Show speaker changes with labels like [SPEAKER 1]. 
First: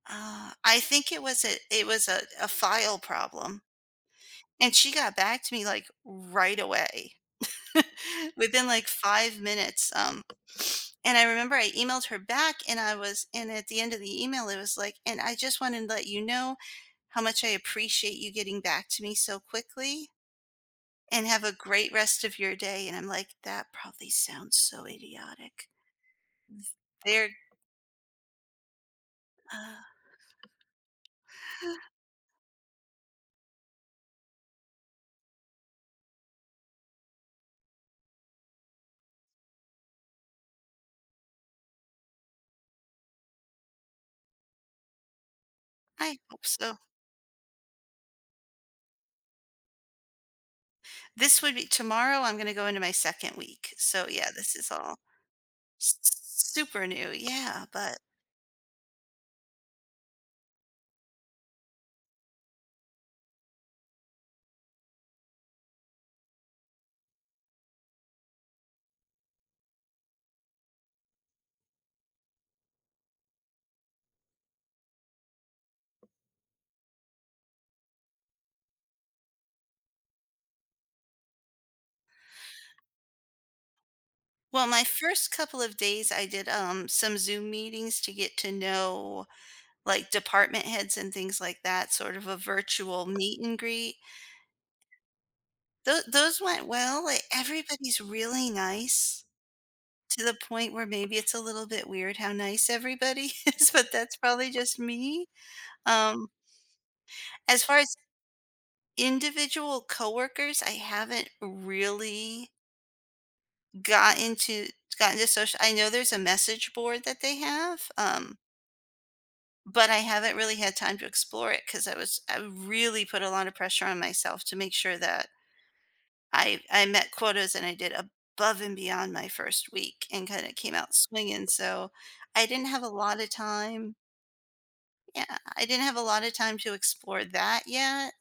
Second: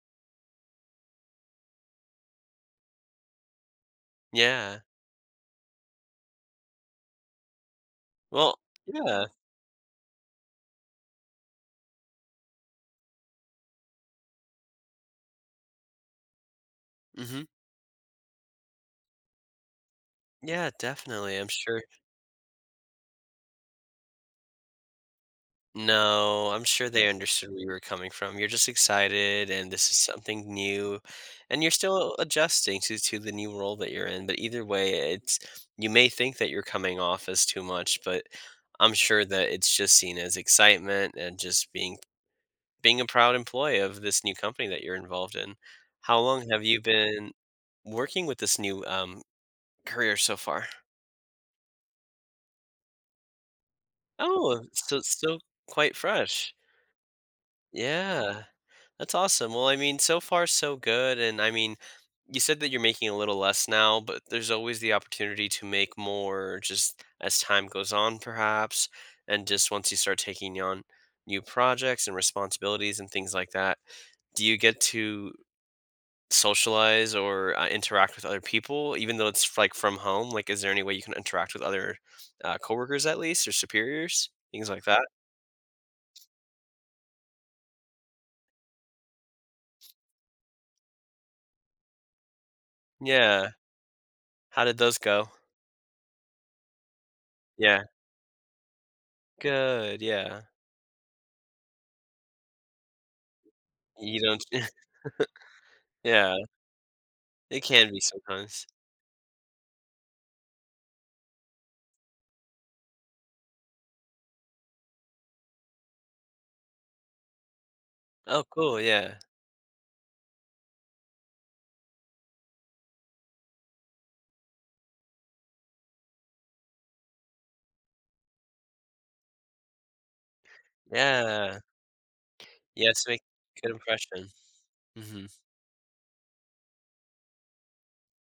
[SPEAKER 1] Ah, I think it was it it was a a file problem and
[SPEAKER 2] Yeah.
[SPEAKER 1] she got back to me, like, right away
[SPEAKER 2] Well
[SPEAKER 1] within, like,
[SPEAKER 2] Yeah.
[SPEAKER 1] 5 minutes, um And I remember I emailed her back, and I was and at the end of the email, it was like, "And I just wanted to let you know how much
[SPEAKER 2] Mhm.
[SPEAKER 1] I appreciate you getting back to me so quickly"
[SPEAKER 2] Yeah,
[SPEAKER 1] "and
[SPEAKER 2] definitely,
[SPEAKER 1] have
[SPEAKER 2] I'm
[SPEAKER 1] a
[SPEAKER 2] sure
[SPEAKER 1] great rest of your day," and I'm like, "That probably sounds so idiotic." S
[SPEAKER 2] No, I'm sure they
[SPEAKER 1] They're
[SPEAKER 2] understood where you were coming from, you're just excited, and this is something new, and you're still adjusting to to the new role that you're in, but either way, it's you may think that you're coming off as too much, but I'm sure that it's just seen as excitement and just being being a proud employee of this new company that you're involved in.
[SPEAKER 1] I
[SPEAKER 2] How long
[SPEAKER 1] hope
[SPEAKER 2] have
[SPEAKER 1] so.
[SPEAKER 2] you been working with this new, um, career so far?
[SPEAKER 1] This would be tomorrow, I'm gonna go into my 2nd week, so, yeah, this
[SPEAKER 2] Oh,
[SPEAKER 1] is all
[SPEAKER 2] so still quite
[SPEAKER 1] s s s
[SPEAKER 2] fresh.
[SPEAKER 1] super new, yeah, but
[SPEAKER 2] Yeah. That's awesome, well, I mean, so far so good, and, I mean, you said that you're making a little less now, but there's always the opportunity to make more just as time goes on perhaps and just once you start taking on new projects and responsibilities and things like that. Do you get to socialize or, uh, interact with other people even though it's, like, from home? Like, is there any way you can interact with other, uh, coworkers at least or superiors,
[SPEAKER 1] Well,
[SPEAKER 2] things
[SPEAKER 1] my
[SPEAKER 2] like that?
[SPEAKER 1] first couple of days, I did, um, some Zoom meetings to get to know, like, department heads and things like that, sort of a virtual meet
[SPEAKER 2] Yeah.
[SPEAKER 1] and greet.
[SPEAKER 2] How did those go?
[SPEAKER 1] Tho those went well, e
[SPEAKER 2] Yeah.
[SPEAKER 1] everybody's really nice,
[SPEAKER 2] Good,
[SPEAKER 1] to the
[SPEAKER 2] yeah.
[SPEAKER 1] point where maybe it's a little bit weird how nice everybody is, but that's
[SPEAKER 2] You don't
[SPEAKER 1] probably just me. Um
[SPEAKER 2] Yeah. It
[SPEAKER 1] as far
[SPEAKER 2] can
[SPEAKER 1] as
[SPEAKER 2] be sometimes.
[SPEAKER 1] individual coworkers, I haven't really gotten to gotten to social I know there's a message board that they have, um
[SPEAKER 2] Oh cool, yeah.
[SPEAKER 1] but I haven't really had time to explore it, 'cause I was I really put a lot of pressure on myself to make sure that I I met quotas and I did above and beyond my 1st week and kinda came out swinging,
[SPEAKER 2] Yeah.
[SPEAKER 1] so I didn't have a
[SPEAKER 2] Yeah, to make
[SPEAKER 1] lotta
[SPEAKER 2] a good
[SPEAKER 1] time
[SPEAKER 2] impression.
[SPEAKER 1] Yeah,
[SPEAKER 2] Mhm.
[SPEAKER 1] I didn't have a lotta time to explore that yet.